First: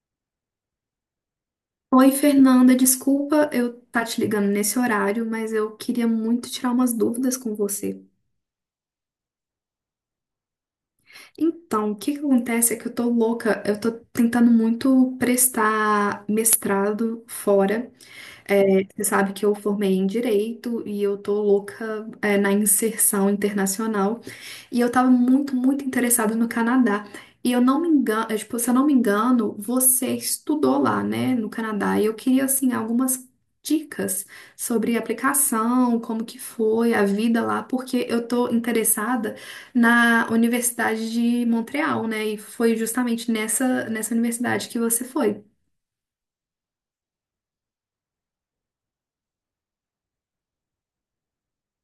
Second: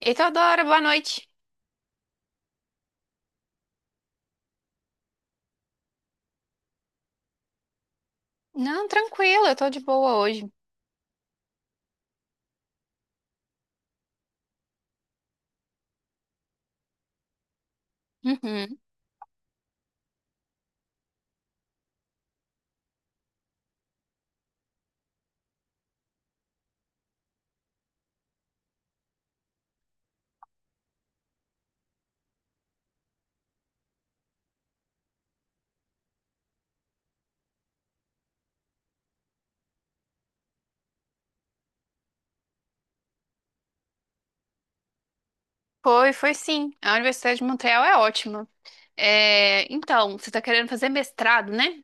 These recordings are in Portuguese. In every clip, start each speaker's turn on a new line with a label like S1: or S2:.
S1: Eita, Adora, boa noite.
S2: Oi, Fernanda, desculpa eu estar te ligando nesse horário, mas eu queria muito tirar umas dúvidas com você.
S1: Não, tranquilo. Eu tô de boa hoje.
S2: Então, o que que acontece é que eu tô louca, eu tô tentando muito prestar mestrado fora.
S1: Uhum.
S2: Você sabe que eu formei em direito e eu tô louca, na inserção internacional. E eu tava muito interessada no Canadá. E eu não me engano, é, tipo, Se eu não me engano, você estudou lá, né, no Canadá. E eu queria, assim, algumas dicas sobre a aplicação, como que foi a vida lá, porque eu tô interessada na Universidade de Montreal, né? E foi justamente nessa universidade que você foi.
S1: Foi, foi sim. A Universidade de Montreal é ótima. É, então, você tá querendo fazer mestrado, né?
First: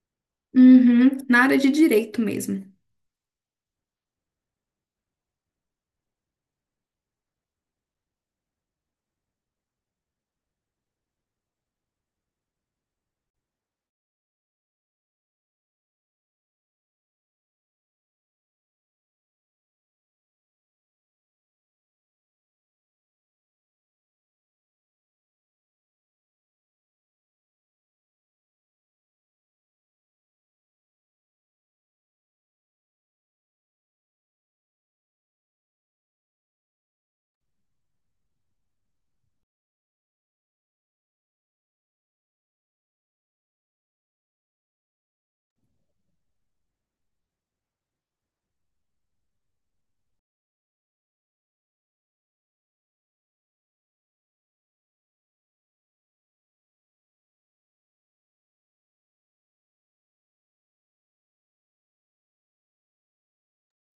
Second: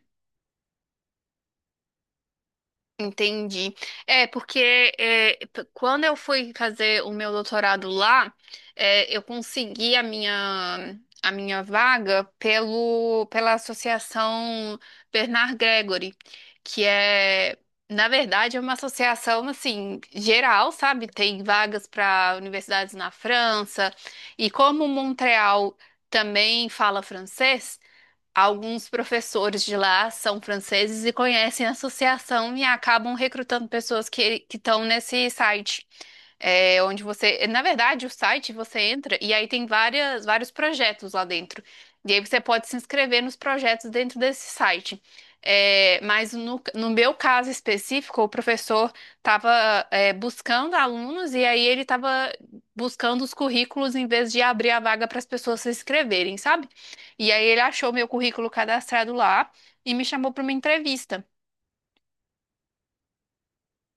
S2: Uhum, na área de direito mesmo.
S1: Entendi. Quando eu fui fazer o meu doutorado lá, eu consegui a minha vaga pelo, pela Associação Bernard Gregory, que é, na verdade, é uma associação, assim, geral, sabe? Tem vagas para universidades na França, e como Montreal também fala francês, alguns professores de lá são franceses e conhecem a associação e acabam recrutando pessoas que estão nesse site, onde você, na verdade, o site você entra e aí tem várias, vários projetos lá dentro. E aí você pode se inscrever nos projetos dentro desse site. Mas no meu caso específico, o professor estava buscando alunos e aí ele estava buscando os currículos em vez de abrir a vaga para as pessoas se inscreverem, sabe? E aí ele achou meu currículo cadastrado lá e me chamou para uma entrevista.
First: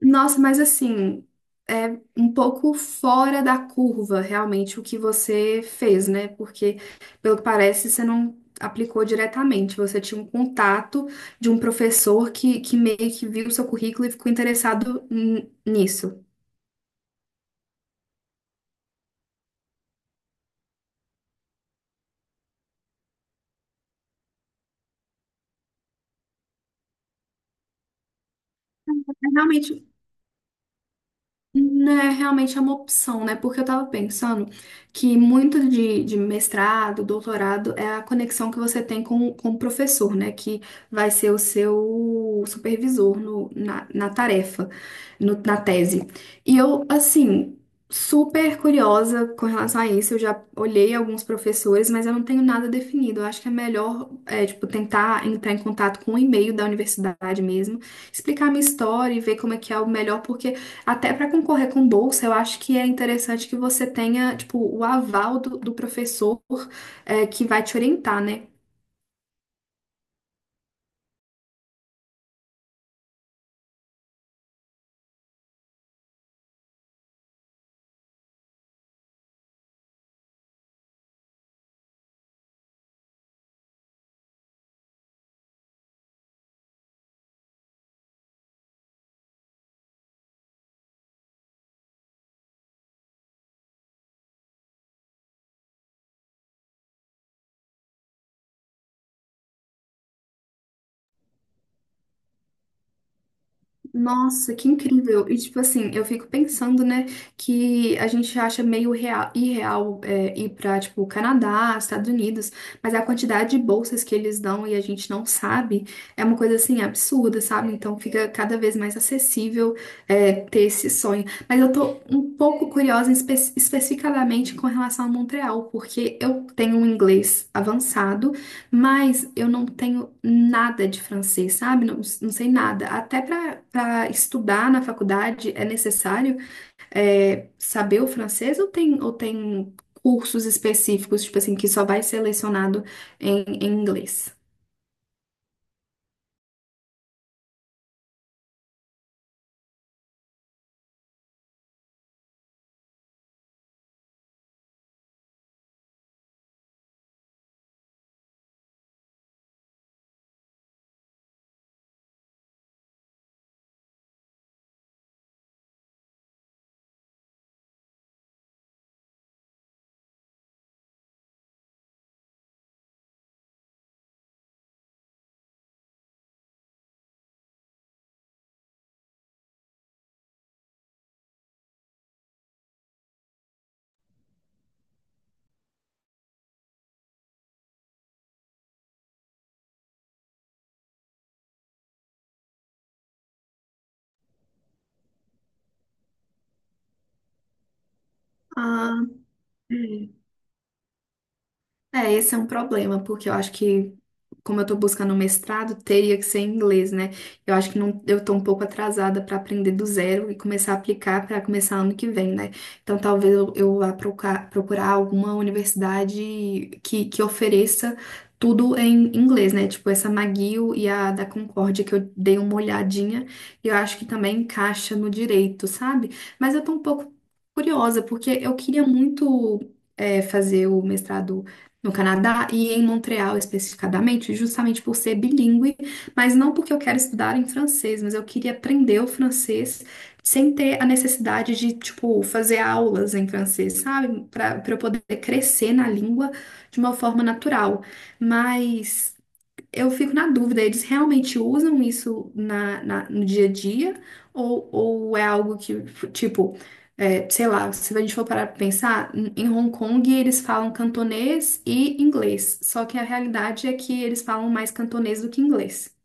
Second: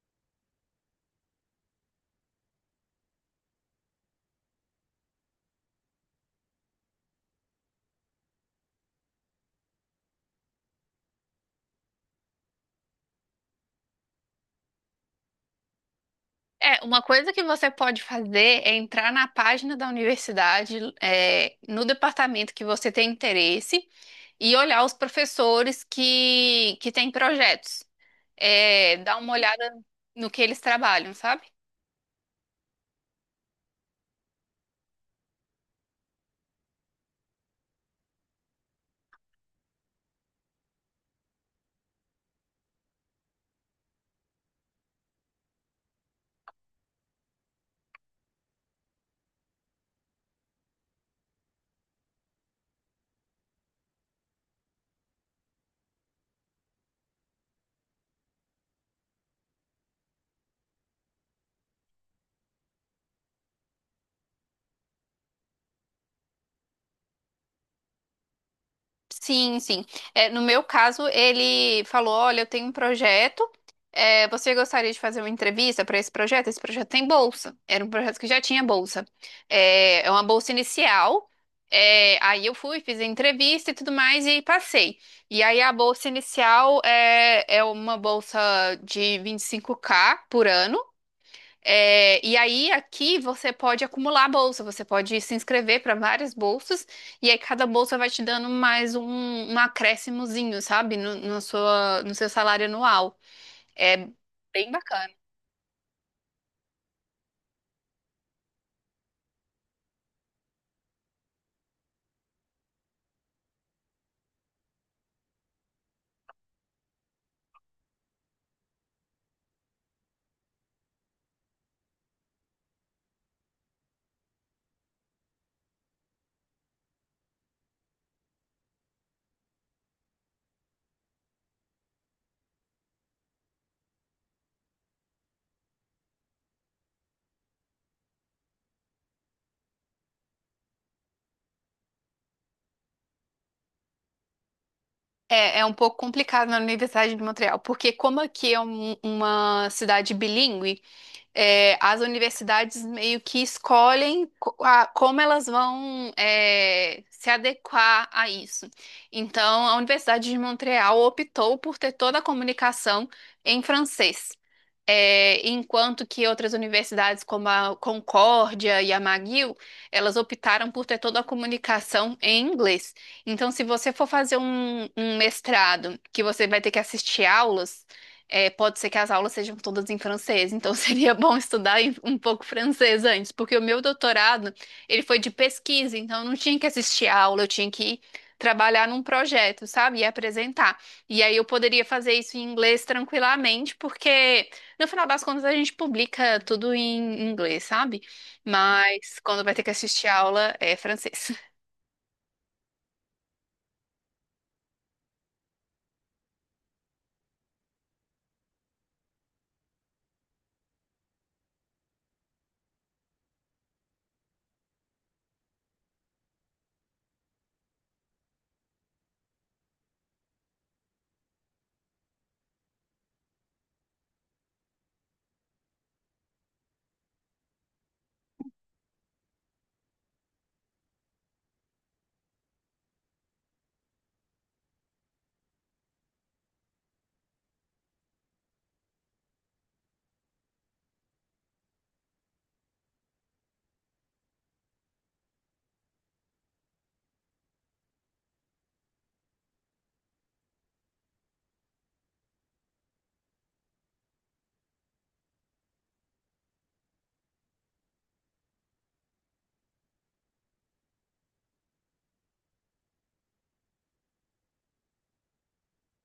S2: Nossa, mas assim, é um pouco fora da curva realmente o que você fez, né? Porque, pelo que parece, você não aplicou diretamente. Você tinha um contato de um professor que meio que viu o seu currículo e ficou interessado nisso.
S1: Uma coisa que você pode fazer é entrar na página da universidade, no departamento que você tem interesse, e olhar os professores que têm projetos. É, dar
S2: É.
S1: uma olhada
S2: Realmente.
S1: no que eles trabalham, sabe?
S2: Não, é realmente é uma opção, né? Porque eu tava pensando que muito de mestrado, doutorado, é a conexão que você tem com o professor, né? Que vai ser o seu supervisor na tarefa, na tese. E eu, assim, super curiosa com relação a isso. Eu já olhei alguns professores, mas eu não tenho nada definido. Eu acho que é melhor, é, tipo, tentar entrar em contato com o e-mail da universidade mesmo, explicar a minha história e ver como é que é o melhor, porque. Até para concorrer com bolsa, eu acho que é interessante que você tenha, tipo, o aval do professor, é, que vai te orientar, né?
S1: Sim, sim. No meu caso, ele falou: Olha, eu tenho um projeto. É, você gostaria de fazer uma entrevista para esse projeto? Esse projeto tem bolsa. Era um projeto que já tinha bolsa. É uma bolsa inicial. É, aí eu fui, fiz a entrevista e tudo mais e passei. E aí a bolsa inicial é uma bolsa de 25K por ano. É, e aí, aqui você pode acumular bolsa, você pode se inscrever para várias bolsas, e aí cada bolsa vai te dando mais um, um acréscimozinho, sabe? No seu salário anual. É
S2: Nossa, que
S1: bem bacana.
S2: incrível! E tipo assim, eu fico pensando, né, que a gente acha meio real, irreal é, ir pra, tipo, Canadá, Estados Unidos, mas a quantidade de bolsas que eles dão e a gente não sabe é uma coisa assim absurda, sabe? Então fica cada vez mais acessível é, ter esse sonho. Mas eu tô um pouco curiosa especificadamente com relação a Montreal, porque eu tenho um inglês avançado. Mas eu não tenho nada de francês, sabe? Não, não sei nada. Até para estudar na faculdade é necessário, é, saber o francês ou tem cursos específicos, tipo assim, que só vai ser lecionado em inglês?
S1: É um pouco complicado na Universidade de Montreal, porque como aqui é uma cidade bilíngue, as universidades meio que escolhem como elas vão se adequar a isso. Então, a Universidade de Montreal optou por ter toda a comunicação em francês. É, enquanto que outras universidades, como a Concórdia e a McGill, elas optaram por ter toda a comunicação em inglês. Então, se você for fazer um mestrado que você vai ter que assistir aulas, pode ser que as aulas sejam todas em francês, então seria bom estudar um pouco francês antes, porque o meu doutorado, ele foi de pesquisa, então eu não tinha que assistir a aula, eu tinha que trabalhar num projeto, sabe? E apresentar. E aí eu poderia fazer isso em inglês tranquilamente, porque no final das contas a gente publica tudo em inglês, sabe?
S2: Ah,
S1: Mas quando vai ter que assistir a aula é francês.
S2: é, esse é um problema, porque eu acho que, como eu tô buscando um mestrado, teria que ser em inglês, né? Eu acho que não, eu tô um pouco atrasada para aprender do zero e começar a aplicar para começar ano que vem, né? Então talvez eu vá procurar alguma universidade que ofereça tudo em inglês, né? Tipo essa McGill e a da Concórdia, que eu dei uma olhadinha, e eu acho que também encaixa no direito, sabe? Mas eu tô um pouco curiosa, porque eu queria muito, é, fazer o mestrado no Canadá e em Montreal especificadamente, justamente por ser bilíngue, mas não porque eu quero estudar em francês, mas eu queria aprender o francês sem ter a necessidade de, tipo, fazer aulas em francês, sabe? Para eu poder crescer na língua de uma forma natural. Mas eu fico na dúvida, eles realmente usam isso na, no dia a dia? Ou é algo que, tipo, é, sei lá, se a gente for parar pra pensar, em Hong Kong eles falam cantonês e inglês. Só que a realidade é que eles falam mais cantonês do que inglês.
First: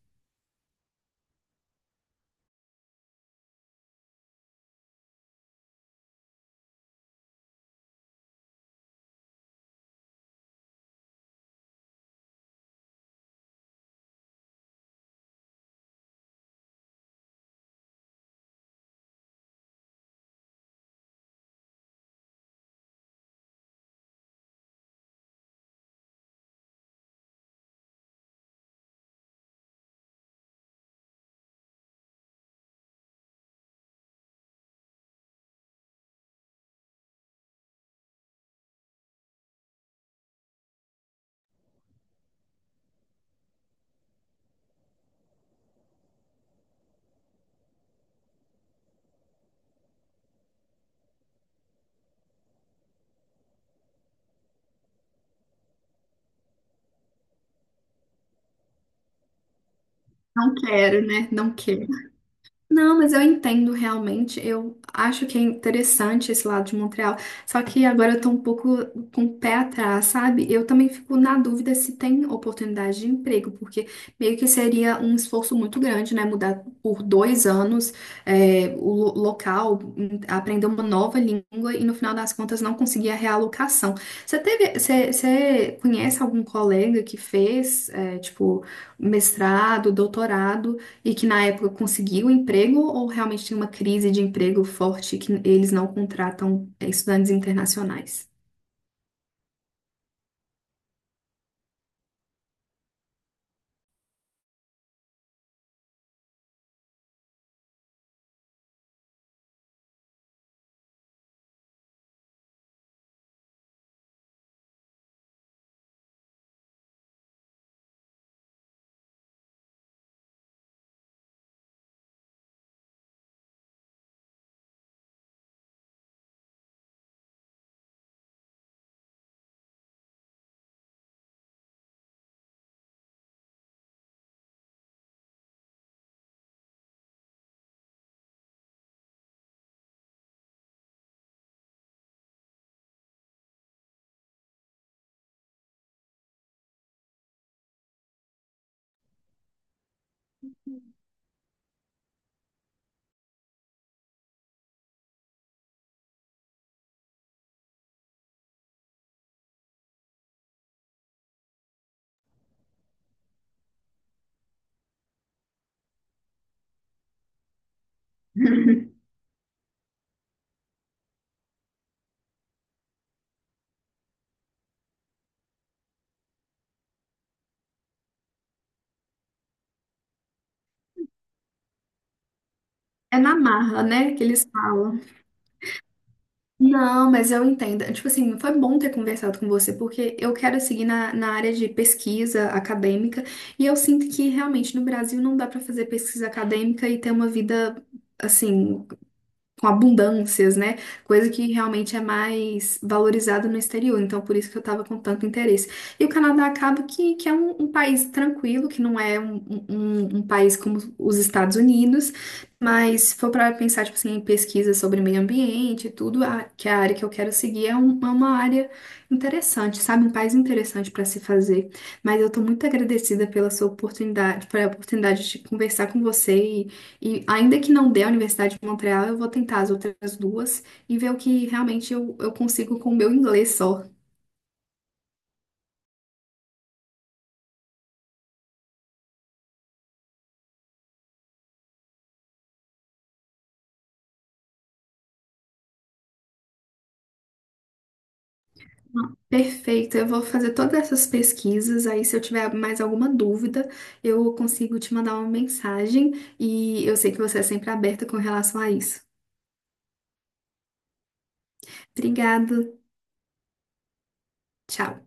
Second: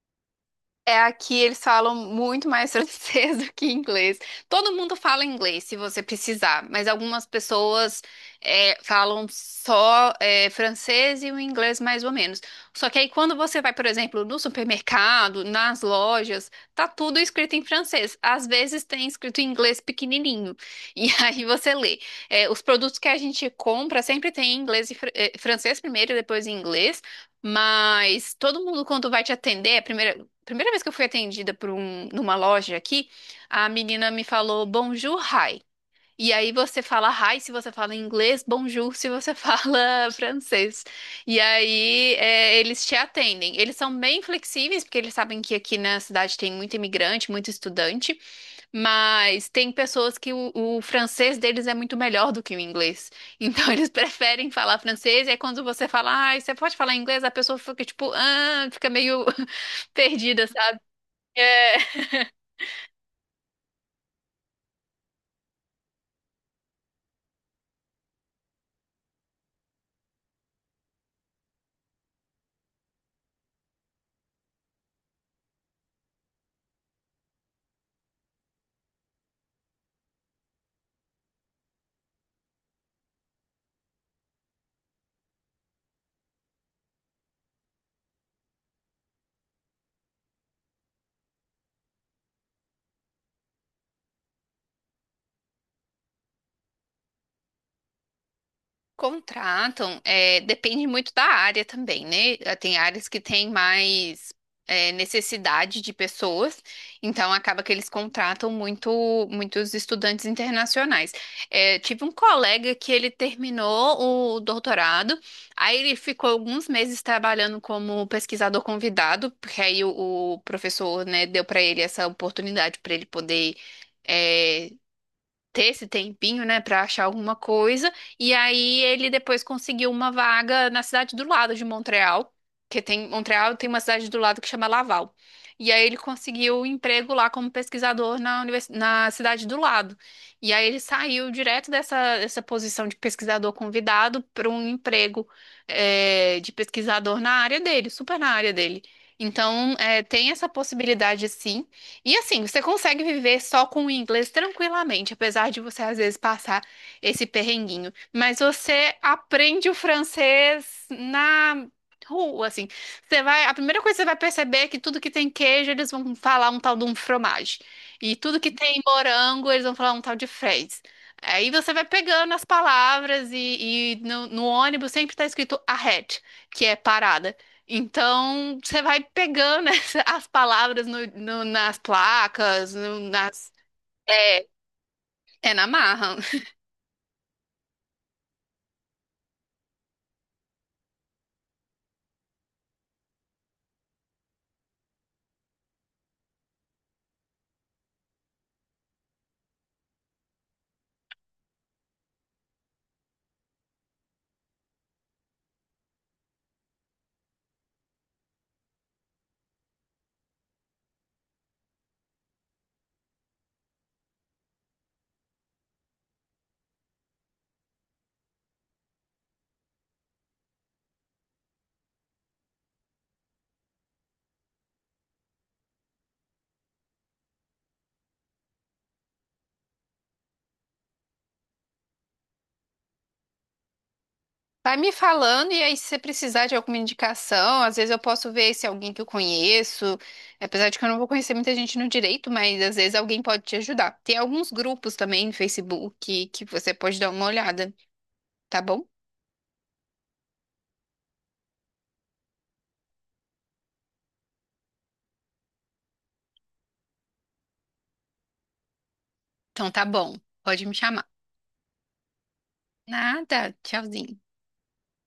S1: É, aqui eles falam muito mais francês do que inglês. Todo mundo fala inglês se você precisar, mas algumas pessoas falam só francês e o inglês mais ou menos. Só que aí quando você vai, por exemplo, no supermercado, nas lojas, tá tudo escrito em francês. Às vezes tem escrito em inglês pequenininho. E aí você lê. É, os produtos que a gente compra sempre tem em inglês e francês primeiro e depois em inglês. Mas todo mundo, quando vai te atender, a primeira vez que eu fui atendida por um, numa loja aqui, a menina me falou bonjour, hi. E aí você fala hi se você fala inglês, bonjour se você fala francês. E aí eles te atendem. Eles são bem flexíveis, porque eles sabem que aqui na cidade tem muito imigrante, muito estudante, mas tem pessoas que o francês deles é muito melhor do que o inglês. Então eles preferem falar francês, e aí quando você fala, ai, você pode falar inglês, a pessoa fica tipo, ah, fica meio perdida,
S2: Não quero, né? Não
S1: é,
S2: quero. Não, mas eu entendo realmente. Eu acho que é interessante esse lado de Montreal. Só que agora eu tô um pouco com o pé atrás, sabe? Eu também fico na dúvida se tem oportunidade de emprego, porque meio que seria um esforço muito grande, né? Mudar por dois anos, é, o local, aprender uma nova língua e no final das contas não conseguir a realocação. Você conhece algum colega que fez, é, tipo, mestrado, doutorado? E que na época conseguiu um emprego ou realmente tem uma crise de emprego forte que eles não contratam, é, estudantes internacionais?
S1: contratam, depende muito da área também, né? Ah, tem áreas que têm mais necessidade de pessoas, então acaba que eles contratam muito, muitos estudantes internacionais. É, tive um colega que ele terminou o doutorado, aí ele ficou alguns meses trabalhando como pesquisador convidado, porque aí o professor, né, deu para ele essa oportunidade para ele poder é, ter esse tempinho, né, pra achar alguma coisa. E aí ele depois conseguiu uma vaga na cidade do lado de Montreal, que tem Montreal tem uma cidade do lado que chama Laval. E aí ele conseguiu um emprego lá como pesquisador na, na cidade do lado. E aí ele saiu direto dessa, dessa posição de pesquisador convidado para um emprego de pesquisador na área dele, super na área dele. Então, tem essa possibilidade sim. E assim, você consegue viver só com o inglês tranquilamente, apesar de você às vezes passar esse perrenguinho. Mas você aprende o francês na rua, assim. Você vai, a primeira coisa que você vai perceber é que tudo que tem queijo, eles vão falar um tal de um fromage. E tudo que tem morango, eles vão falar um tal de fraise. Aí você vai pegando as palavras e no ônibus sempre está escrito ahead, que é parada. Então, você vai pegando as palavras nas placas,
S2: É na
S1: nas.
S2: marra, né, que
S1: É,
S2: eles falam.
S1: é na marra.
S2: Não, mas eu entendo. Tipo assim, foi bom ter conversado com você, porque eu quero seguir na, na área de pesquisa acadêmica, e eu sinto que realmente no Brasil não dá para fazer pesquisa acadêmica e ter uma vida, assim, com abundâncias, né? Coisa que realmente é mais valorizada no exterior. Então, por isso que eu tava com tanto interesse. E o Canadá acaba que é um, um país tranquilo, que não é um, um país como os Estados Unidos, mas se for para pensar, tipo assim, em pesquisa sobre meio ambiente e tudo, que é a área que eu quero seguir é, é uma área interessante, sabe? Um país interessante para se fazer. Mas eu tô muito agradecida pela sua oportunidade, pela oportunidade de conversar com você e ainda que não dê a Universidade de Montreal, eu vou tentar as outras duas e ver o que realmente eu consigo com o meu inglês só.
S1: Vai me falando, e aí, se você precisar de alguma indicação, às vezes eu posso ver se é alguém que eu conheço. Apesar de que eu não vou conhecer muita gente no direito, mas às vezes alguém pode te ajudar. Tem alguns grupos também no Facebook que você pode dar uma olhada, tá bom?
S2: Perfeito, eu vou fazer todas essas pesquisas. Aí, se eu tiver mais alguma dúvida, eu consigo te mandar uma mensagem. E eu sei que você é sempre aberta com relação a isso.
S1: Então tá bom, pode me chamar.
S2: Obrigada,
S1: Nada, tchauzinho.
S2: tchau.